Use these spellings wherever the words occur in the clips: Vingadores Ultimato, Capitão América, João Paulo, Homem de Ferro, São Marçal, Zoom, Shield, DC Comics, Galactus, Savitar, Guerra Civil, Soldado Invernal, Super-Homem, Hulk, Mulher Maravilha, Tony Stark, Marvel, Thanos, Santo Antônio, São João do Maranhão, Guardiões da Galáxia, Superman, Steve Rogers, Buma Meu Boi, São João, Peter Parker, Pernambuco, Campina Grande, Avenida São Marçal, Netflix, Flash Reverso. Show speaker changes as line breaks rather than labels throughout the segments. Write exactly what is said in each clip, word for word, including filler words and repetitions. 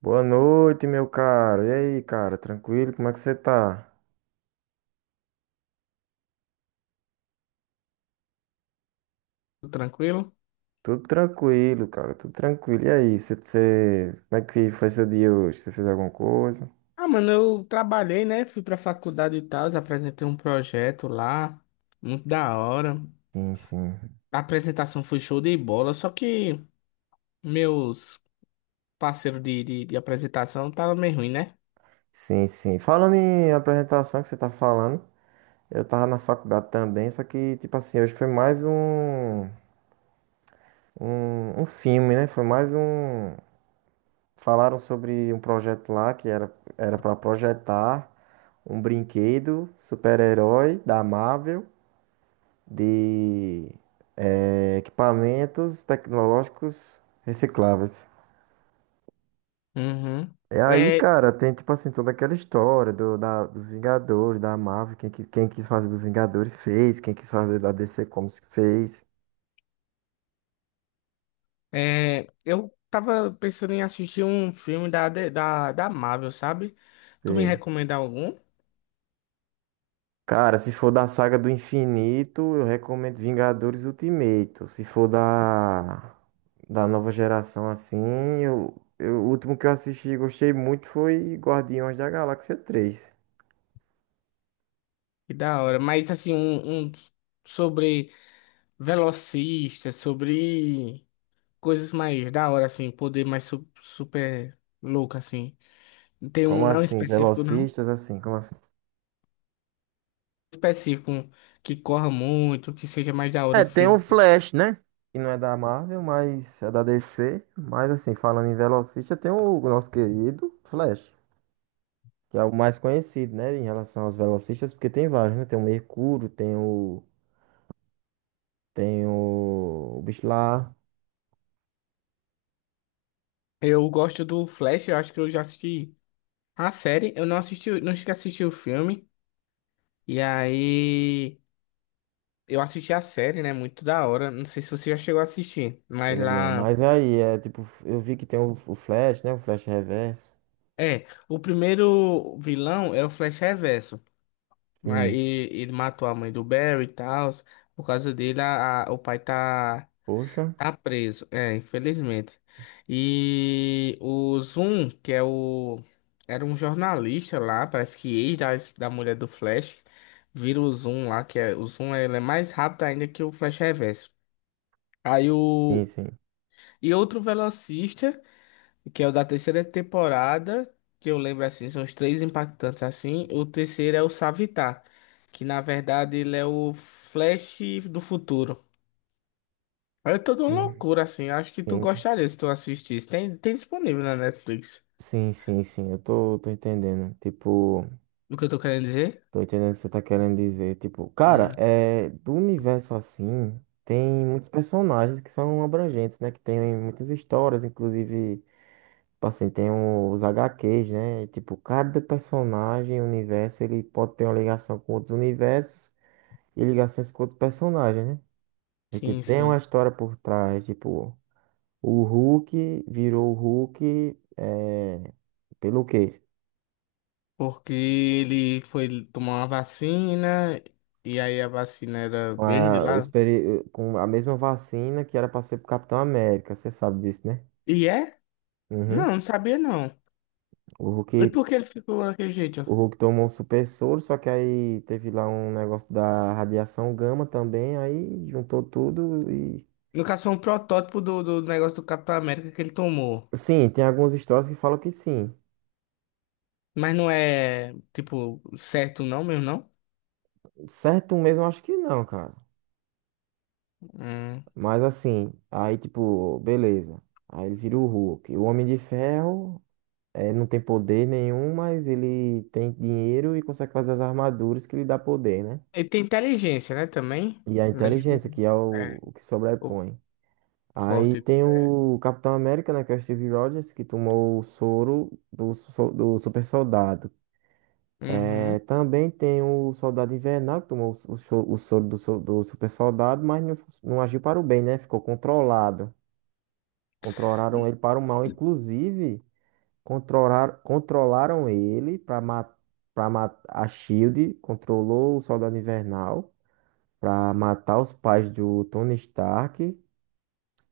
Boa noite, meu cara. E aí, cara? Tranquilo? Como é que você tá?
Tudo tranquilo?
Tudo tranquilo, cara. Tudo tranquilo. E aí, você, você- como é que foi seu dia hoje? Você fez alguma coisa?
Ah, mano, eu trabalhei, né? Fui pra faculdade e tal, apresentei um projeto lá, muito da hora.
Sim, sim.
A apresentação foi show de bola, só que meus parceiros de, de, de apresentação tava meio ruim, né?
Sim, sim. Falando em apresentação que você tá falando, eu tava na faculdade também, só que, tipo assim, hoje foi mais um, um, um filme, né? Foi mais um. Falaram sobre um projeto lá que era, era para projetar um brinquedo super-herói da Marvel. De eh, equipamentos tecnológicos recicláveis.
Uhum.
E aí,
É,
cara, tem tipo assim toda aquela história do, da, dos Vingadores, da Marvel, quem, qui- quem quis fazer dos Vingadores fez, quem quis fazer da D C Comics fez.
é, eu tava pensando em assistir um filme da, de- da, da Marvel, sabe? Tu me
Sei.
recomenda algum?
Cara, se for da saga do infinito, eu recomendo Vingadores Ultimato. Se for da, da nova geração assim, eu, eu- o último que eu assisti e gostei muito foi Guardiões da Galáxia três.
Que da hora, mas assim, um, um sobre velocista sobre. Coisas mais da hora, assim, poder mais su- super louco, assim. Tem um
Como
não
assim?
específico, não.
Velocistas, assim, como assim?
Específico, um que corra muito, que seja mais da hora
É,
o
tem o
filme.
Flash, né? Que não é da Marvel, mas é da D C. Mas, assim, falando em velocista, tem o nosso querido Flash, que é o mais conhecido, né? Em relação aos velocistas, porque tem vários, né? Tem o Mercúrio, tem o. Tem o. O bicho lá.
Eu gosto do Flash, eu acho que eu já assisti a série. Eu não assisti, não cheguei a assistir o filme. E aí, eu assisti a série, né? Muito da hora. Não sei se você já chegou a assistir, mas
Peguei não,
lá.
mas aí, é tipo, eu vi que tem o, o Flash, né? O Flash Reverso.
É, o primeiro vilão é o Flash Reverso.
Sim.
Aí ele matou a mãe do Barry e tal. Por causa dele, a, a- o pai tá.
Poxa.
Tá preso, é, infelizmente. E o Zoom, que é o. Era um jornalista lá, parece que ex da, da mulher do Flash, vira o Zoom lá, que é. O Zoom ele é mais rápido ainda que o Flash Reverso. Aí o.
Sim, sim.
E outro velocista, que é o da terceira temporada, que eu lembro assim, são os três impactantes assim. O terceiro é o Savitar, que na verdade ele é o Flash do futuro. É toda uma
Sim,
loucura, assim. Acho que tu
sim,
gostaria se tu assistisse. Tem, tem disponível na Netflix.
sim, sim. sim, Eu tô, tô entendendo. Tipo.
O que eu tô querendo dizer?
Tô entendendo o que você tá querendo dizer. Tipo,
Hum.
cara, é, do universo assim, tem muitos personagens que são abrangentes, né? Que tem muitas histórias, inclusive, tipo assim, tem os H Qs, né? E, tipo, cada personagem, universo, ele pode ter uma ligação com outros universos e ligações com outros personagens, né? E,
Sim,
tipo, tem uma
sim.
história por trás, tipo, o Hulk virou o Hulk, é, pelo quê?
Porque ele foi tomar uma vacina, e aí a vacina era
Com
verde
a,
lá.
experi- com a mesma vacina que era para ser pro Capitão América, você sabe disso, né?
E é? Não,
Uhum.
não sabia não.
O
E
Hulk,
por que ele ficou daquele jeito? Ó?
o Hulk tomou um super soro, só que aí teve lá um negócio da radiação gama também, aí juntou tudo e.
No caso, foi um protótipo do, do negócio do Capitão América que ele tomou.
Sim, tem algumas histórias que falam que sim.
Mas não é, tipo, certo não mesmo, não?
Certo mesmo, eu acho que não, cara.
Hum.
Mas assim, aí tipo, beleza. Aí ele vira o Hulk. O Homem de Ferro eh, não tem poder nenhum, mas ele tem dinheiro e consegue fazer as armaduras que lhe dá poder, né?
Ele tem inteligência, né, também?
E a
A gente-
inteligência, que é o,
É,
o que
o
sobrepõe. Aí
forte.
tem o Capitão América, né, que é o Steve Rogers, que tomou o soro do, so- do super soldado. É,
Uhum.
também tem o Soldado Invernal, que tomou o, so- o so- soro do, so- do super soldado, mas não, não agiu para o bem, né? Ficou controlado. Controlaram ele para o mal. Inclusive, controlar, controlaram ele para matar. Pra matar a Shield controlou o Soldado Invernal para matar os pais do Tony Stark.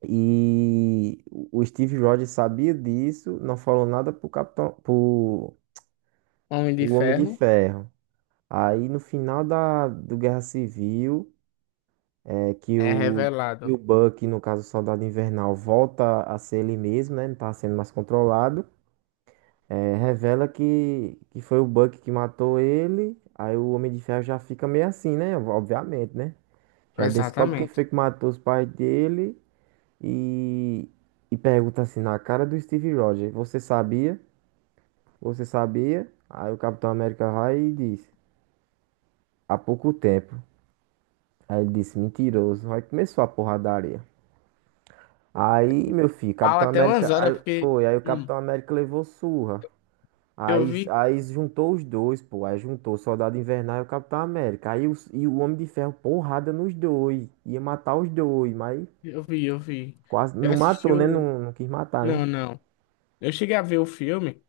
E o Steve Rogers sabia disso, não falou nada pro Capitão, pro
Homem de
o Homem de
Ferro
Ferro. Aí no final da do Guerra Civil, é que
é
o que
revelado.
o Buck, no caso o Soldado Invernal, volta a ser ele mesmo, né? Não tá sendo mais controlado. É, revela que, que foi o Buck que matou ele. Aí o Homem de Ferro já fica meio assim, né? Obviamente, né? Já descobre quem
Exatamente.
foi que matou os pais dele. E, e pergunta assim na cara do Steve Rogers, você sabia? Você sabia? Aí o Capitão América vai e diz, há pouco tempo. Aí ele disse, mentiroso. Aí começou a porradaria. Aí, meu filho,
Fala
Capitão
até umas
América,
horas,
aí
porque
foi, aí o
hum,
Capitão América levou surra.
eu
Aí,
vi,
aí juntou os dois, pô. Aí juntou o Soldado Invernal e o Capitão América. Aí o, e o Homem de Ferro, porrada nos dois. Ia matar os dois, mas
eu vi, eu vi.
quase
Eu
não
assisti
matou, né?
o.
Não, não quis matar, né?
Não, não. Eu cheguei a ver o filme,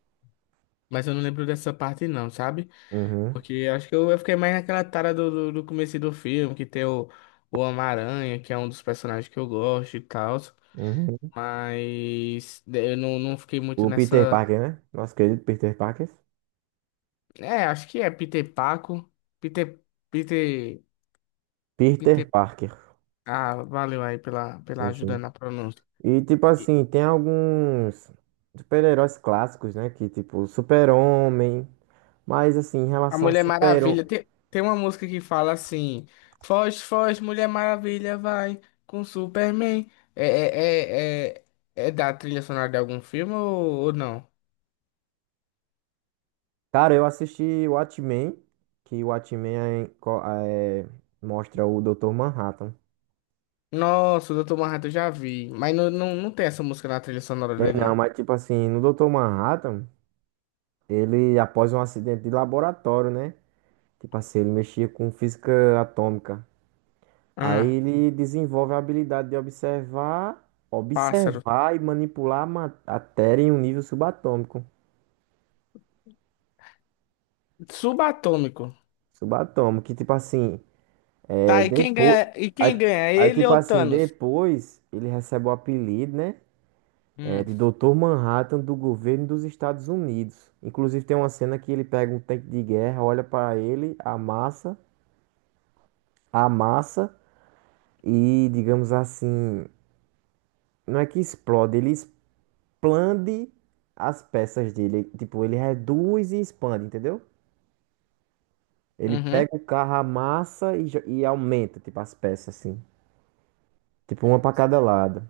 mas eu não lembro dessa parte, não, sabe?
Uhum,
Porque eu acho que eu, eu fiquei mais naquela tara do, do, do começo do filme, que tem o, o Homem-Aranha, que é um dos personagens que eu gosto e tal.
uhum.
Mas eu não, não fiquei muito
O Peter
nessa.
Parker, né? Nosso querido Peter Parker.
É, acho que é Peter Paco. Peter. Peter.
Peter
Peter.
Parker.
Ah, valeu aí pela, pela
Sim,
ajuda
sim.
na pronúncia.
E tipo
E
assim, tem alguns super-heróis clássicos, né? Que tipo, Super-Homem. Mas assim, em
a
relação ao
Mulher
Super-Homem.
Maravilha, tem, tem uma música que fala assim: Foge, foge, Mulher Maravilha, vai com Superman. É, é, é, é, é da trilha sonora de algum filme ou, ou não?
Cara, eu assisti o Watchmen, que o Watchmen é, co- é- mostra o doutor Manhattan.
Nossa, o doutor Manhattan eu já vi, mas não, não, não tem essa música na trilha sonora
Tem
dele,
não,
não.
mas tipo assim, no doutor Manhattan, ele, após um acidente de laboratório, né? Tipo assim, ele mexia com física atômica. Aí
Ah,
ele desenvolve a habilidade de observar,
pássaro.
observar e manipular a ma- matéria em um nível subatômico.
Subatômico.
Subatômico, que tipo assim,
Tá,
é,
e quem
depois,
ganha, e
aí,
quem ganha?
aí,
Ele
tipo
ou
assim,
Thanos?
depois ele recebe o apelido, né? É,
Hum,
de Doutor Manhattan do governo dos Estados Unidos. Inclusive tem uma cena que ele pega um tanque de guerra, olha para ele, amassa, amassa e, digamos assim, não é que explode, ele expande as peças dele. Tipo, ele reduz e expande, entendeu? Ele
uhum.
pega o carro, amassa e, jo- e aumenta, tipo, as peças, assim. Tipo, uma pra cada lado.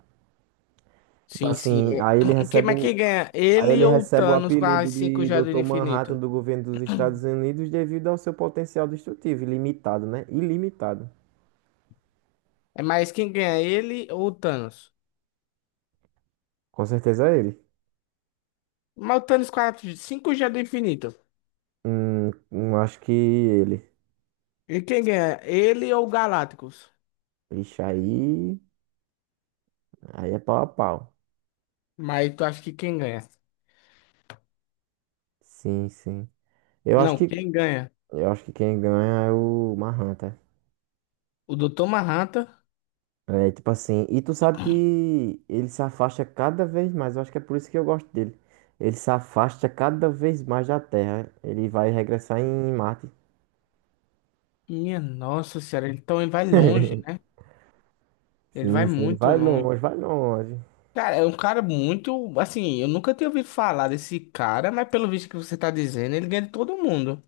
Tipo
Sim, sim.
assim,
É.
aí ele
Quem,
recebe
mas
o,
quem ganha?
aí
Ele
ele
ou o
recebe o
Thanos com as
apelido
cinco
de
joias do
doutor Manhattan
infinito?
do governo dos Estados Unidos devido ao seu potencial destrutivo, ilimitado, né? Ilimitado.
É mais quem ganha? Ele ou o Thanos?
Com certeza é ele.
Mas o Thanos com as cinco joias do infinito.
Hum, hum, acho que ele.
E quem ganha? Ele ou o Galactus?
Ixi, aí. Aí é pau a pau.
Mas tu acha que quem ganha?
Sim, sim. Eu acho
Não,
que
quem ganha?
Eu acho que quem ganha é o Mahan, tá?
O doutor Manhattan?
É, tipo assim, e tu sabe que ele se afasta cada vez mais, eu acho que é por isso que eu gosto dele. Ele se afasta cada vez mais da Terra. Ele vai regressar em Marte.
Minha nossa senhora, ele também vai longe, né? Ele vai
Sim, sim, ele
muito
vai
longe.
longe, vai longe.
Cara, é um cara muito. Assim, eu nunca tinha ouvido falar desse cara, mas pelo visto que você tá dizendo, ele ganha de todo mundo.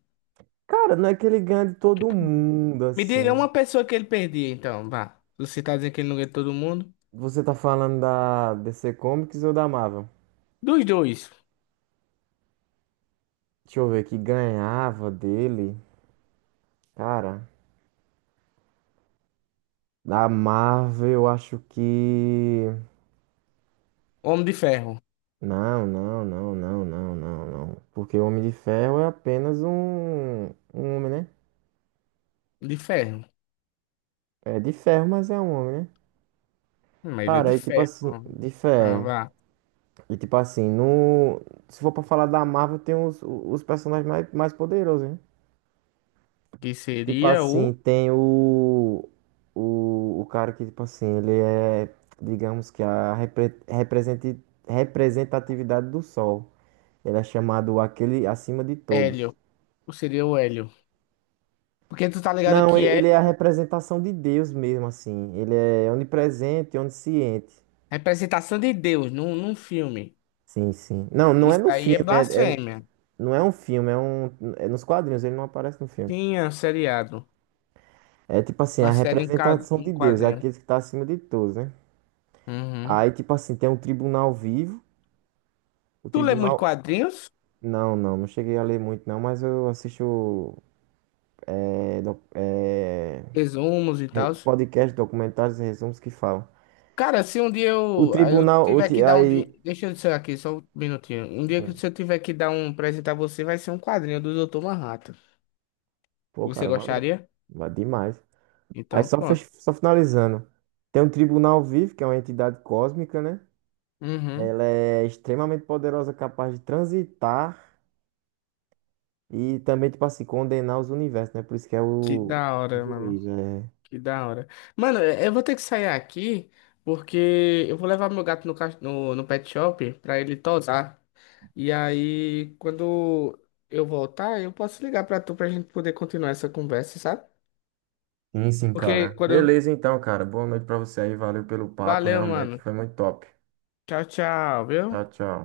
Cara, não é que ele ganha de todo mundo,
Me diga é
assim.
uma pessoa que ele perdia, então, vá. Você tá dizendo que ele não ganha de todo mundo?
Você tá falando da D C Comics ou da Marvel?
Dos dois.
Deixa eu ver, que ganhava dele. Cara, da Marvel eu acho que.
Homem de ferro.
Não, não, não, não, não, não, não. Porque o Homem de Ferro é apenas um, um homem, né?
De ferro.
É de ferro, mas é um homem, né?
Hum. Mas ele é de
Cara, e tipo assim,
ferro.
de
Ah,
ferro.
vá.
E tipo assim, no, se for pra falar da Marvel, tem os, os personagens mais, mais poderosos, né?
Que
Tipo
seria
assim,
o
tem o, o, o cara que, tipo assim, ele é, digamos que a repre, representi- representatividade do Sol. Ele é chamado aquele acima de todos.
Hélio. Ou seria o Hélio. Porque tu tá ligado
Não, e-
que
ele é a
Hélio
representação de Deus mesmo, assim. Ele é onipresente, onisciente.
é representação de Deus num, num filme.
Sim, sim. Não, não é
Isso
no
aí é
filme, é, é-
blasfêmia.
não é um filme, é um, é nos quadrinhos, ele não aparece no filme.
Tinha um seriado.
É tipo assim,
Uma
a
série em, ca-
representação
em
de Deus, é
quadrinhos.
aquele que tá acima de todos, né?
Uhum.
Aí, tipo assim, tem um tribunal vivo, o
Tu lê muito
tribunal...
quadrinhos?
Não, não, não cheguei a ler muito, não, mas eu assisto é, doc- é,
Resumos e
re-
tal?
podcast, documentários e resumos que falam.
Cara, se um dia
O
eu, ah, eu
tribunal, o,
tiver
ti-
que dar um. di-
aí...
Deixa eu dizer aqui, só um minutinho. Um dia que se eu tiver que dar um presente a você, vai ser um quadrinho do doutor Manhattan.
Pô,
Você
cara, valeu.
gostaria?
Vai demais. Aí
Então,
só,
pronto.
fech- só finalizando. Tem um tribunal vivo, que é uma entidade cósmica, né?
Uhum.
Ela é extremamente poderosa, capaz de transitar e também, tipo assim, condenar os universos, né? Por isso que é
Que
o
da
o
hora, mano.
juiz, é.
Que da hora. Mano, eu eu vou ter que sair aqui, porque eu vou levar meu gato no, cach- no, no pet shop pra ele tosar. E aí, quando eu voltar, eu posso ligar pra tu pra gente poder continuar essa conversa, sabe?
Sim, sim,
Porque
cara.
quando.
Beleza, então, cara. Boa noite pra você aí. Valeu pelo papo,
Valeu,
realmente
mano.
foi muito top.
Tchau, tchau, viu?
Tchau, tchau.